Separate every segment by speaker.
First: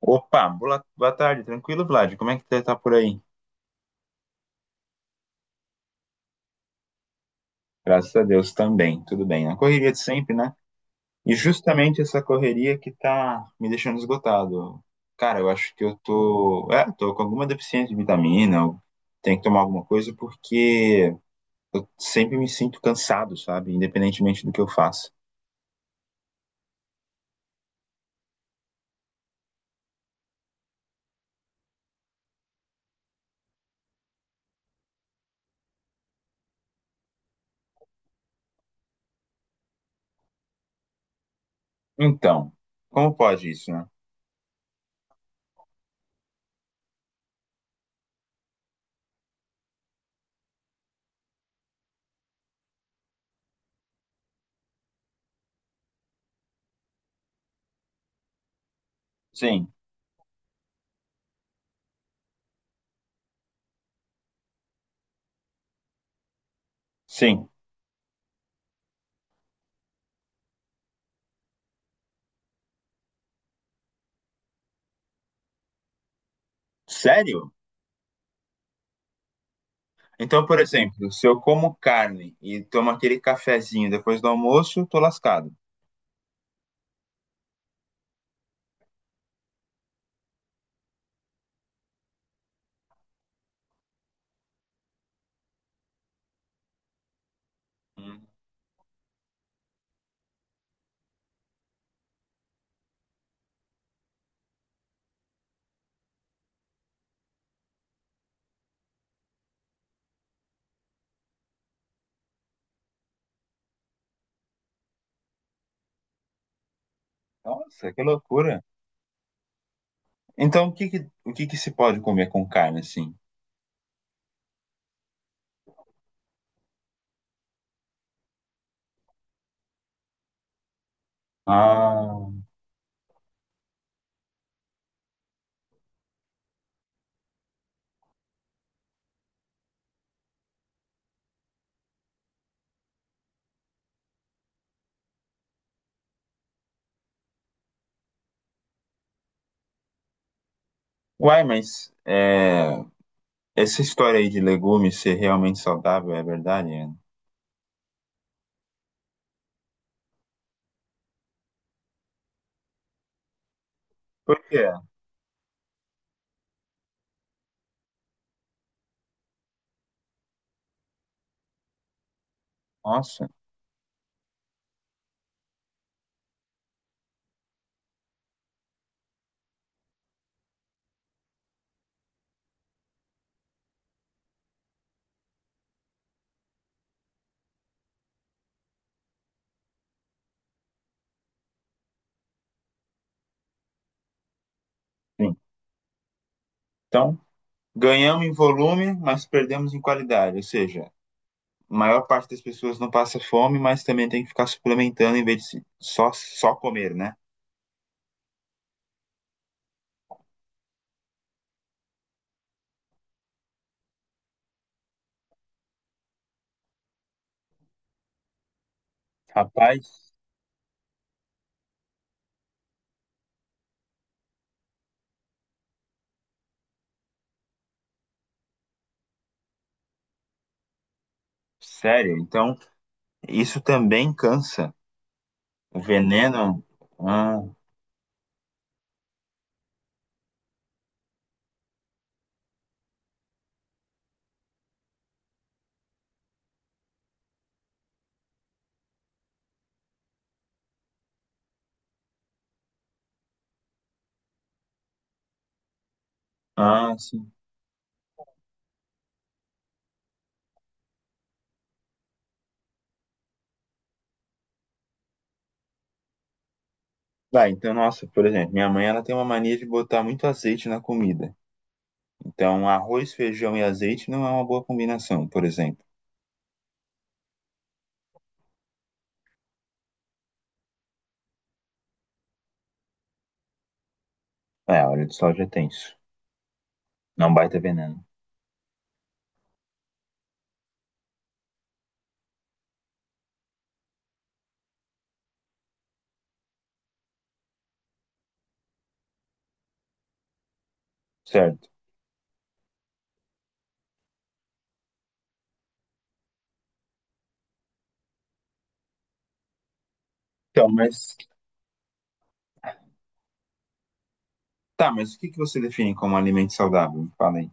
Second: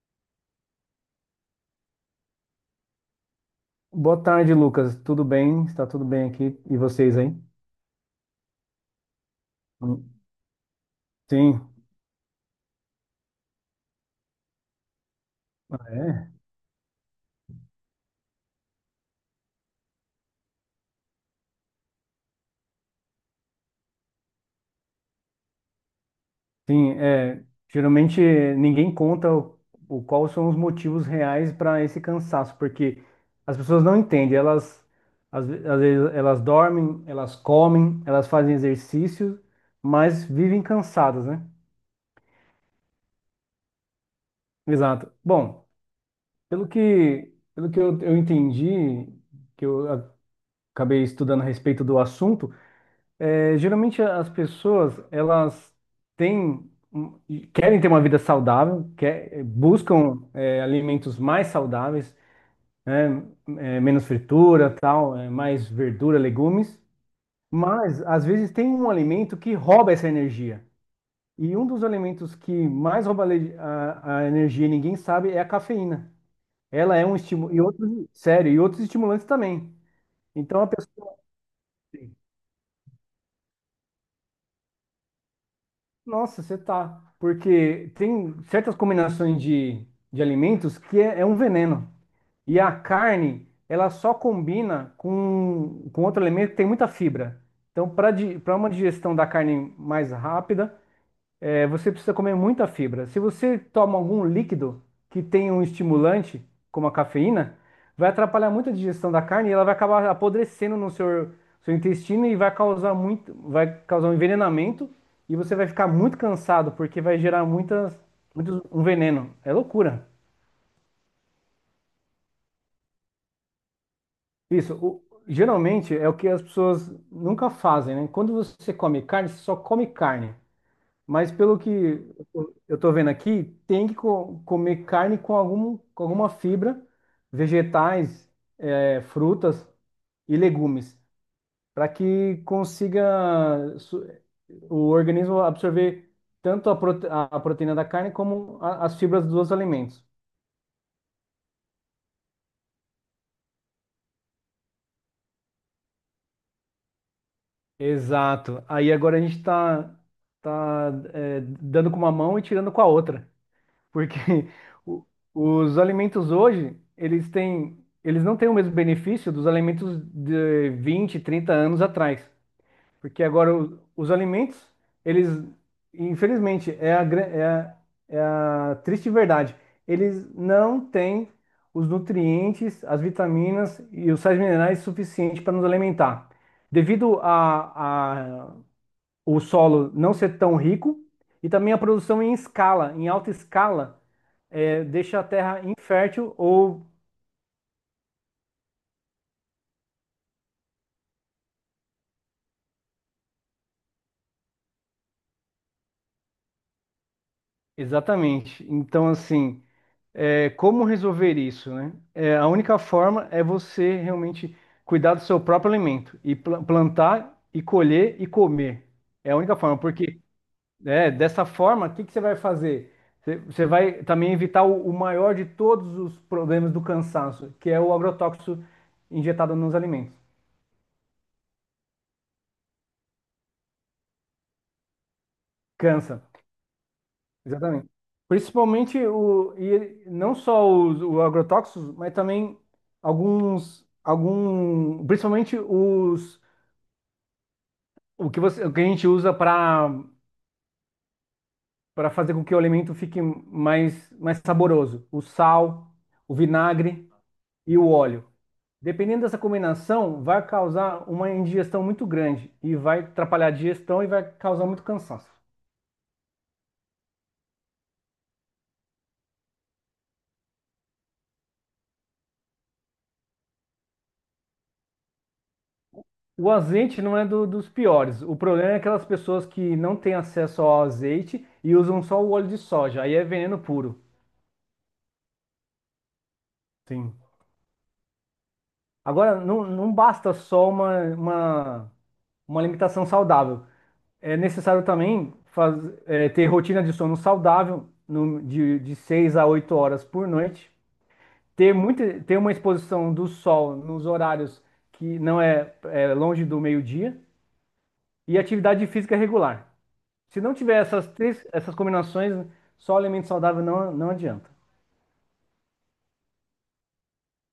Speaker 1: Opa, boa, boa tarde, tranquilo, Vlad? Como é que você tá por aí?
Speaker 2: Boa tarde, Lucas. Tudo bem? Está tudo bem aqui? E vocês aí?
Speaker 1: Graças a Deus também, tudo bem. Na correria de
Speaker 2: Hum.
Speaker 1: sempre, né? E
Speaker 2: Sim.
Speaker 1: justamente essa correria que tá me deixando esgotado. Cara, eu acho
Speaker 2: Ah,
Speaker 1: que eu
Speaker 2: é.
Speaker 1: tô, tô com alguma deficiência de vitamina, eu tenho que tomar alguma coisa porque eu sempre me sinto cansado, sabe? Independentemente do que eu faço.
Speaker 2: Sim, é. Geralmente ninguém conta o quais são os motivos reais para esse cansaço, porque as pessoas não entendem. Elas às vezes elas dormem, elas comem, elas fazem exercício, mas vivem cansadas, né?
Speaker 1: Então, como pode isso, né?
Speaker 2: Exato. Bom, pelo que eu entendi, que eu acabei estudando a respeito do assunto. É, geralmente as pessoas elas têm um- querem ter uma vida saudável,
Speaker 1: Sim,
Speaker 2: buscam alimentos mais saudáveis, né? É, menos fritura, tal, mais verdura, legumes,
Speaker 1: sim.
Speaker 2: mas às vezes tem um alimento que rouba essa energia. E um dos alimentos que mais rouba a, le- a energia, e ninguém sabe, é a cafeína. Ela é um
Speaker 1: Sério?
Speaker 2: estímulo e outros, sério, e outros estimulantes também.
Speaker 1: Então, por
Speaker 2: Então a pessoa.
Speaker 1: exemplo, se eu como carne e tomo aquele cafezinho depois do almoço, eu tô lascado.
Speaker 2: Nossa, você tá. Porque tem certas combinações de alimentos que é um veneno. E a carne, ela só combina com outro alimento que tem muita fibra. Então, para
Speaker 1: Hum.
Speaker 2: para uma digestão da carne mais rápida, você precisa comer muita fibra. Se você toma algum líquido que tem um estimulante, como a cafeína, vai atrapalhar muito a digestão da carne e ela vai acabar apodrecendo no seu intestino e vai causar um envenenamento e você vai ficar muito cansado porque vai gerar
Speaker 1: Nossa,
Speaker 2: muitas,
Speaker 1: que loucura.
Speaker 2: muitos, um veneno. É loucura.
Speaker 1: Então, o que que se pode comer com carne, assim?
Speaker 2: Isso, geralmente é o que as pessoas nunca fazem, né? Quando você come carne, você só come carne. Mas pelo que
Speaker 1: Ah,
Speaker 2: eu estou vendo aqui, tem que comer carne com alguma fibra, vegetais, frutas e legumes, para que consiga o organismo absorver tanto a proteína da carne como as fibras dos alimentos.
Speaker 1: uai, mas é, essa história aí de legumes ser realmente saudável é verdade, Ana?
Speaker 2: Exato. Aí agora a gente está tá, dando com uma mão e tirando com a outra, porque
Speaker 1: Por quê?
Speaker 2: o- os alimentos hoje, eles não têm o mesmo benefício dos alimentos de 20 30 anos atrás, porque
Speaker 1: Nossa,
Speaker 2: agora os alimentos, eles, infelizmente, é a, gran- é a, é a triste verdade, eles não têm os nutrientes, as vitaminas e os sais minerais suficientes para nos alimentar. Devido a o solo não ser tão rico e também a produção em escala, em alta escala, deixa a
Speaker 1: sim.
Speaker 2: terra infértil ou.
Speaker 1: Então, ganhamos em volume, mas perdemos em qualidade. Ou seja, a maior parte das pessoas não passa fome, mas também tem que ficar suplementando em vez de só, só comer, né?
Speaker 2: Exatamente. Então, assim, como resolver isso, né? A única forma é você realmente cuidar do seu próprio alimento e plantar e colher e comer. É a única forma,
Speaker 1: Rapaz,
Speaker 2: porque dessa forma, o que que você vai fazer? Você vai também evitar o maior de todos os problemas do cansaço, que é o agrotóxico injetado nos alimentos.
Speaker 1: sério. Então, isso também cansa. O
Speaker 2: Cansa.
Speaker 1: veneno. Ah,
Speaker 2: Exatamente. Principalmente não só os agrotóxicos, mas também principalmente os, o que a gente usa para fazer com que o alimento fique mais saboroso, o sal, o
Speaker 1: ah,
Speaker 2: vinagre
Speaker 1: sim.
Speaker 2: e o óleo. Dependendo dessa combinação, vai causar uma indigestão muito grande e vai atrapalhar a digestão e vai causar muito cansaço.
Speaker 1: Vai, então, nossa, por exemplo, minha mãe ela tem uma mania de botar muito azeite na comida. Então, arroz, feijão e azeite não é uma boa combinação, por exemplo.
Speaker 2: O azeite não é dos piores. O problema é aquelas pessoas que não têm acesso ao azeite e usam só o óleo de soja. Aí é veneno puro.
Speaker 1: É, óleo de soja é tenso.
Speaker 2: Sim.
Speaker 1: Não é um baita veneno.
Speaker 2: Agora, não, não basta só uma alimentação saudável. É necessário também ter rotina de sono saudável, de 6 a 8 horas por noite.
Speaker 1: Certo.
Speaker 2: Ter uma exposição do sol nos horários que não é longe do meio-dia. E atividade física regular. Se não
Speaker 1: Então,
Speaker 2: tiver essas
Speaker 1: mas.
Speaker 2: três, essas combinações, só o alimento saudável não, não adianta.
Speaker 1: Tá, mas o que que você define como alimento saudável? Me fala aí.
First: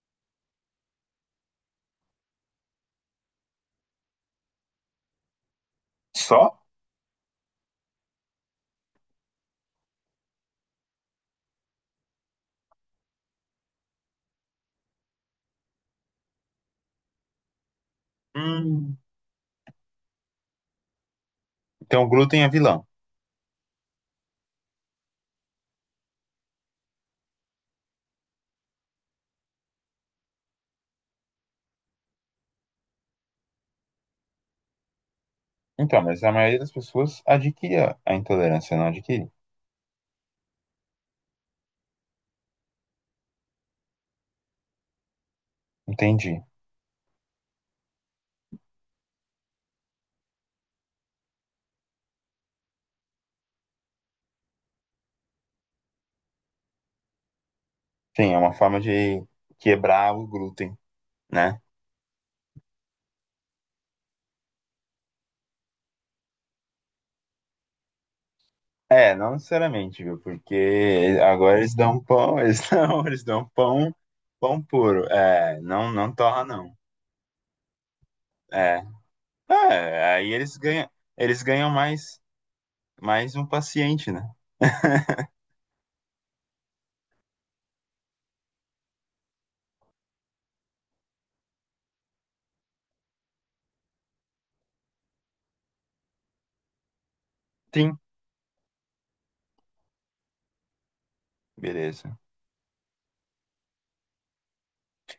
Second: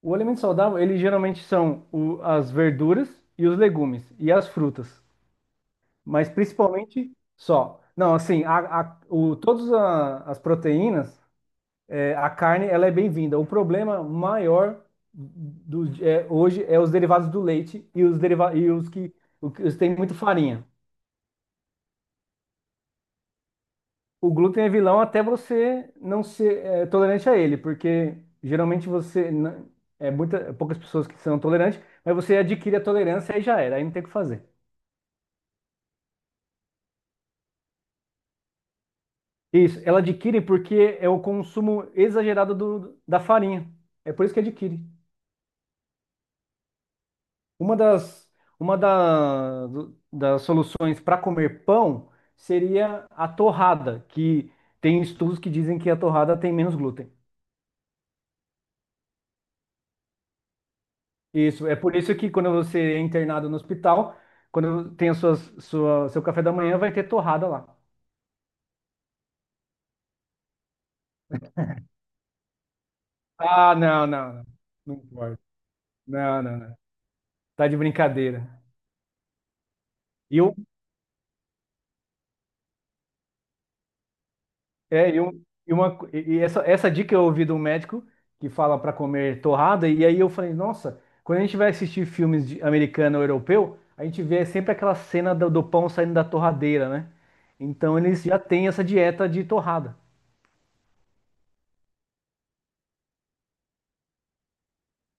Speaker 2: O alimento saudável, ele geralmente são as verduras e os legumes e as frutas, mas
Speaker 1: Só?
Speaker 2: principalmente só. Não, assim, todas as proteínas, a carne, ela é bem-vinda. O problema maior hoje é os derivados do leite e os
Speaker 1: Hum.
Speaker 2: que, os que têm muito farinha.
Speaker 1: Então, o glúten é vilão.
Speaker 2: O glúten é vilão até você não ser tolerante a ele, porque geralmente você poucas pessoas que são tolerantes, mas você adquire a tolerância e já era, aí não tem o que fazer.
Speaker 1: Então, mas a maioria das pessoas adquire a intolerância, não adquire.
Speaker 2: Isso, ela adquire porque é o consumo exagerado da farinha. É por isso que adquire.
Speaker 1: Entendi.
Speaker 2: Uma das, uma das soluções para comer pão seria a torrada, que tem estudos que dizem que a torrada tem menos glúten.
Speaker 1: Sim, é uma forma de quebrar o glúten, né?
Speaker 2: Isso, é por isso que quando você é internado no hospital, quando tem seu café da manhã, vai ter torrada lá.
Speaker 1: É, não necessariamente, viu? Porque agora eles dão pão, eles não, eles dão
Speaker 2: Ah,
Speaker 1: pão,
Speaker 2: não, não, não.
Speaker 1: pão
Speaker 2: Não
Speaker 1: puro.
Speaker 2: importa.
Speaker 1: É, não, não
Speaker 2: Não,
Speaker 1: torra
Speaker 2: não,
Speaker 1: não.
Speaker 2: não. Tá de brincadeira.
Speaker 1: É, é, aí
Speaker 2: E, eu,
Speaker 1: eles ganham mais, mais um paciente, né?
Speaker 2: é, e eu, e uma, co- e essa dica eu ouvi de um médico que fala para comer torrada, e aí eu falei, nossa, quando a gente vai assistir filmes de americano ou europeu, a gente vê sempre aquela cena do pão saindo da torradeira, né? Então
Speaker 1: Sim,
Speaker 2: eles já têm essa dieta de torrada.
Speaker 1: beleza.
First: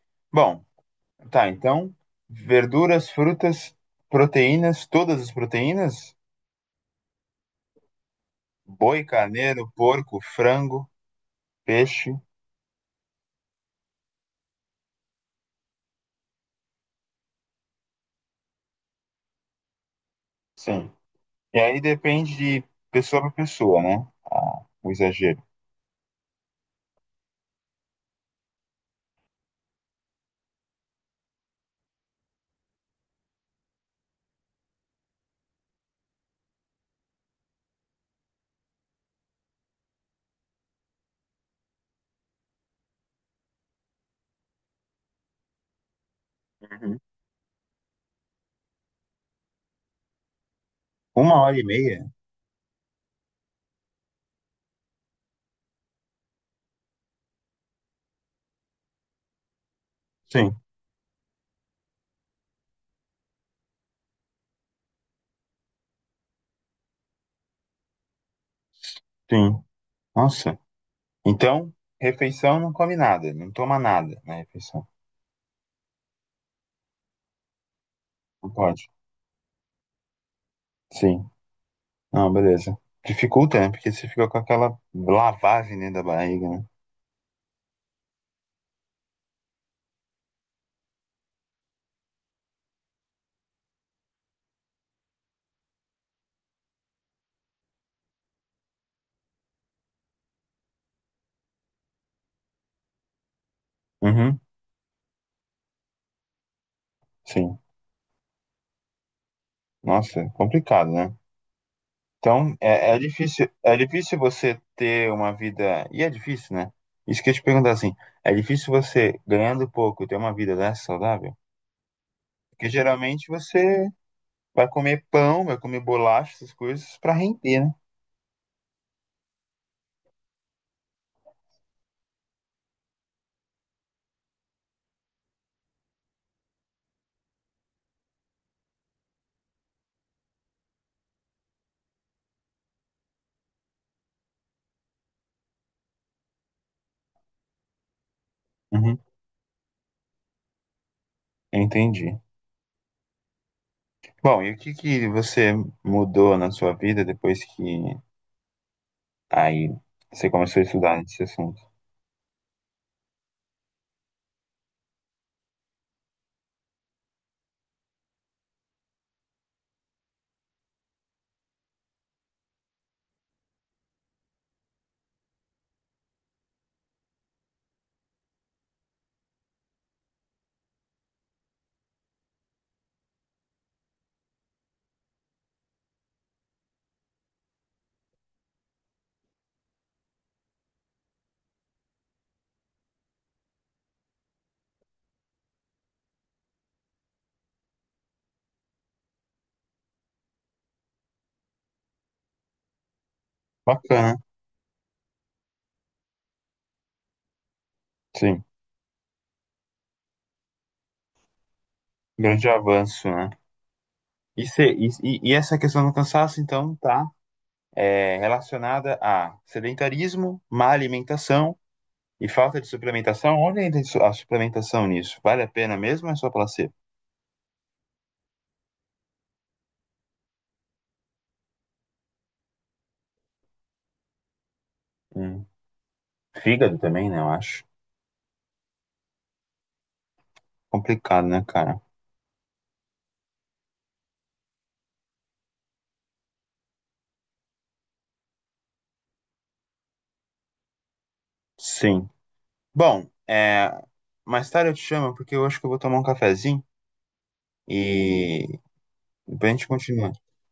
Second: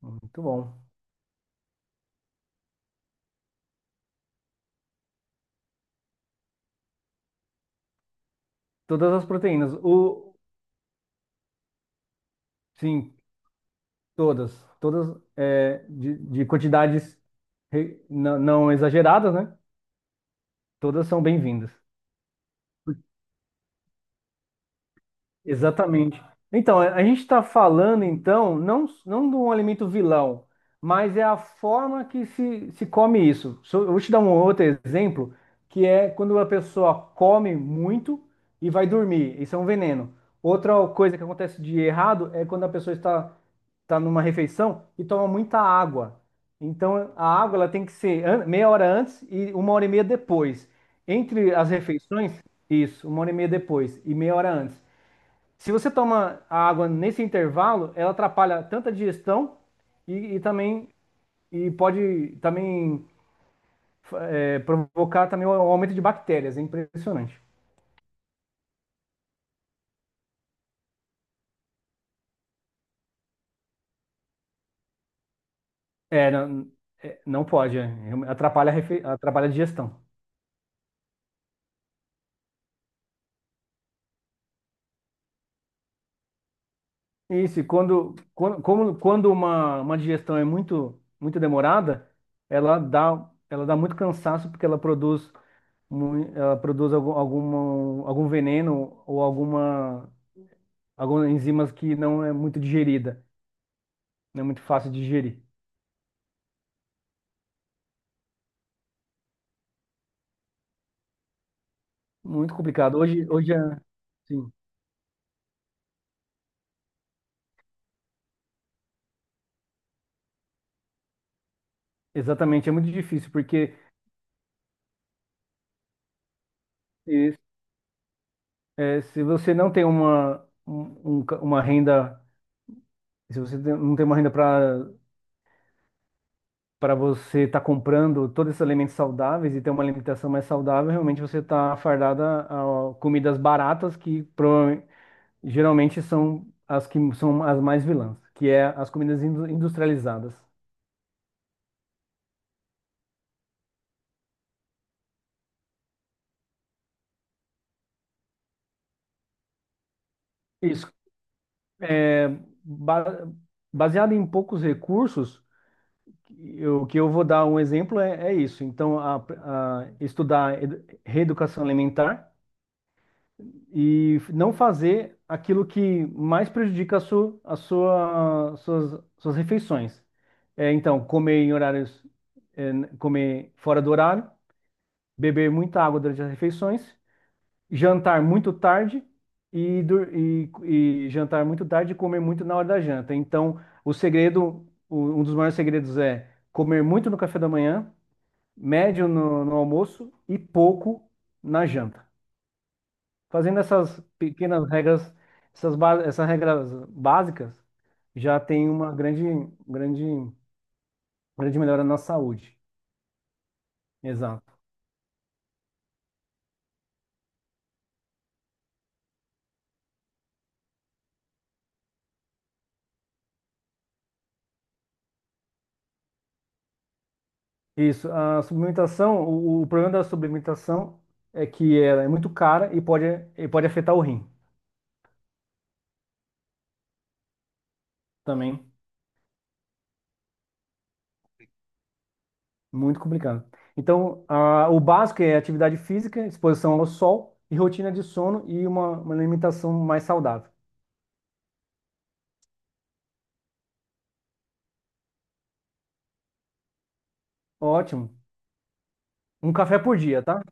Speaker 2: Muito
Speaker 1: Bom,
Speaker 2: bom.
Speaker 1: tá, então, verduras, frutas, proteínas, todas as proteínas, boi,
Speaker 2: Todas as
Speaker 1: carneiro,
Speaker 2: proteínas. O,
Speaker 1: porco, frango, peixe,
Speaker 2: sim, Todas, todas é, de quantidades não, não exageradas, né?
Speaker 1: sim.
Speaker 2: Todas são
Speaker 1: E
Speaker 2: bem-vindas.
Speaker 1: aí depende de pessoa para pessoa, né? O exagero.
Speaker 2: Exatamente. Então, a gente está falando, então, não, não de um alimento vilão, mas é a forma que se come isso. Eu vou te dar um outro exemplo, que é quando a pessoa come muito e vai dormir. Isso é um veneno. Outra coisa que acontece de errado é quando a pessoa está numa refeição e toma muita água.
Speaker 1: Uhum.
Speaker 2: Então, a água ela tem que ser meia hora antes e uma hora e meia depois.
Speaker 1: Uma
Speaker 2: Entre
Speaker 1: hora e
Speaker 2: as
Speaker 1: meia?
Speaker 2: refeições, isso, uma hora e meia depois e meia hora antes. Se você toma a água nesse intervalo, ela atrapalha tanto a digestão e
Speaker 1: Sim.
Speaker 2: também e pode também provocar também um aumento de bactérias. É impressionante.
Speaker 1: Sim. Nossa. Então, refeição não come nada, não toma nada na refeição.
Speaker 2: Não, não pode,
Speaker 1: Não
Speaker 2: atrapalha,
Speaker 1: pode.
Speaker 2: atrapalha a digestão.
Speaker 1: Sim. Não, beleza. Dificulta, né? Porque você fica com aquela lavagem dentro da barriga, né?
Speaker 2: Isso, e quando uma digestão é muito, muito demorada, ela dá muito cansaço porque ela produz algum veneno ou algumas enzimas que não é muito digerida,
Speaker 1: Uhum.
Speaker 2: não é muito fácil de digerir.
Speaker 1: Sim. Nossa, é complicado, né?
Speaker 2: Muito
Speaker 1: Então, é,
Speaker 2: complicado. Hoje, hoje
Speaker 1: é difícil
Speaker 2: sim,
Speaker 1: você ter uma vida. E é difícil, né? Isso que eu ia te perguntar assim, é difícil você, ganhando pouco, ter uma vida dessa saudável? Porque
Speaker 2: exatamente, é muito
Speaker 1: geralmente
Speaker 2: difícil, porque
Speaker 1: você vai comer pão, vai comer bolacha, essas coisas, pra
Speaker 2: eh,
Speaker 1: render, né?
Speaker 2: se você não tem uma, um- um ca- uma renda, se você não tem uma renda para você estar comprando todos esses alimentos saudáveis e ter uma alimentação mais saudável, realmente você está fardada a comidas baratas que geralmente são as que são as mais vilãs, que é as
Speaker 1: Uhum.
Speaker 2: comidas industrializadas.
Speaker 1: Entendi. Bom, e o que que você mudou na sua vida depois que aí você começou a
Speaker 2: Isso,
Speaker 1: estudar esse assunto?
Speaker 2: É, ba- baseado em poucos recursos, o que eu vou dar um exemplo é isso. Então, a estudar reeducação alimentar e não fazer aquilo que mais prejudica a sua, suas refeições. Então, comer em horários, comer fora do horário, beber muita água durante as refeições, jantar muito tarde e jantar muito tarde e comer muito na hora da janta. Então, um dos maiores segredos é comer muito no café da manhã, médio no almoço e pouco na janta. Fazendo essas
Speaker 1: Bacana,
Speaker 2: pequenas regras, essas regras básicas, já
Speaker 1: sim.
Speaker 2: tem uma grande, grande, grande melhora na
Speaker 1: Grande
Speaker 2: saúde.
Speaker 1: avanço, né? E,
Speaker 2: Exato.
Speaker 1: e essa questão do cansaço, então, tá é, relacionada a sedentarismo, má alimentação e falta de suplementação. Onde entra isso- a suplementação nisso? Vale a pena mesmo ou é só placebo?
Speaker 2: Isso, a suplementação, o problema da suplementação é que ela é muito cara e pode, afetar o rim
Speaker 1: Hum. Fígado também, né? Eu acho.
Speaker 2: também,
Speaker 1: Complicado, né, cara?
Speaker 2: muito complicado. Então, o básico é atividade física, exposição ao sol e rotina de sono e uma alimentação mais saudável.
Speaker 1: Sim. Bom, é, mais tarde eu te chamo porque eu acho que eu vou tomar um cafezinho.
Speaker 2: Ótimo.
Speaker 1: E depois
Speaker 2: Um
Speaker 1: a gente
Speaker 2: café por
Speaker 1: continua.
Speaker 2: dia, tá?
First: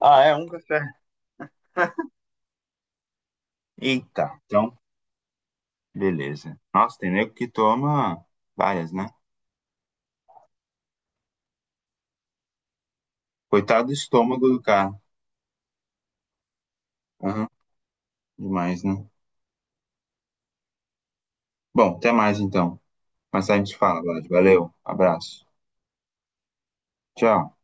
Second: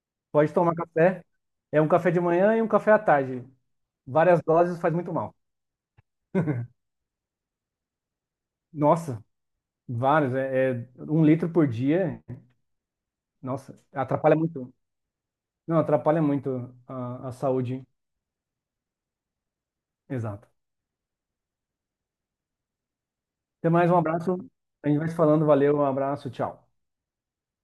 Speaker 1: Ah, é um
Speaker 2: Pode tomar
Speaker 1: café.
Speaker 2: café. É um café de manhã e um café à tarde.
Speaker 1: Eita,
Speaker 2: Várias
Speaker 1: então,
Speaker 2: doses faz muito mal.
Speaker 1: beleza. Nossa, tem nego que toma várias, né?
Speaker 2: Nossa, vários. É um litro por dia. Nossa,
Speaker 1: Coitado do
Speaker 2: atrapalha
Speaker 1: estômago do
Speaker 2: muito.
Speaker 1: cara.
Speaker 2: Não, atrapalha muito a
Speaker 1: Aham,
Speaker 2: saúde.
Speaker 1: demais, né?
Speaker 2: Exato.
Speaker 1: Bom, até mais então. Mas a
Speaker 2: Até
Speaker 1: gente
Speaker 2: mais, um
Speaker 1: fala, Vlad.
Speaker 2: abraço.
Speaker 1: Valeu,
Speaker 2: A gente vai se
Speaker 1: abraço.
Speaker 2: falando. Valeu, um abraço, tchau.
Speaker 1: Tchau.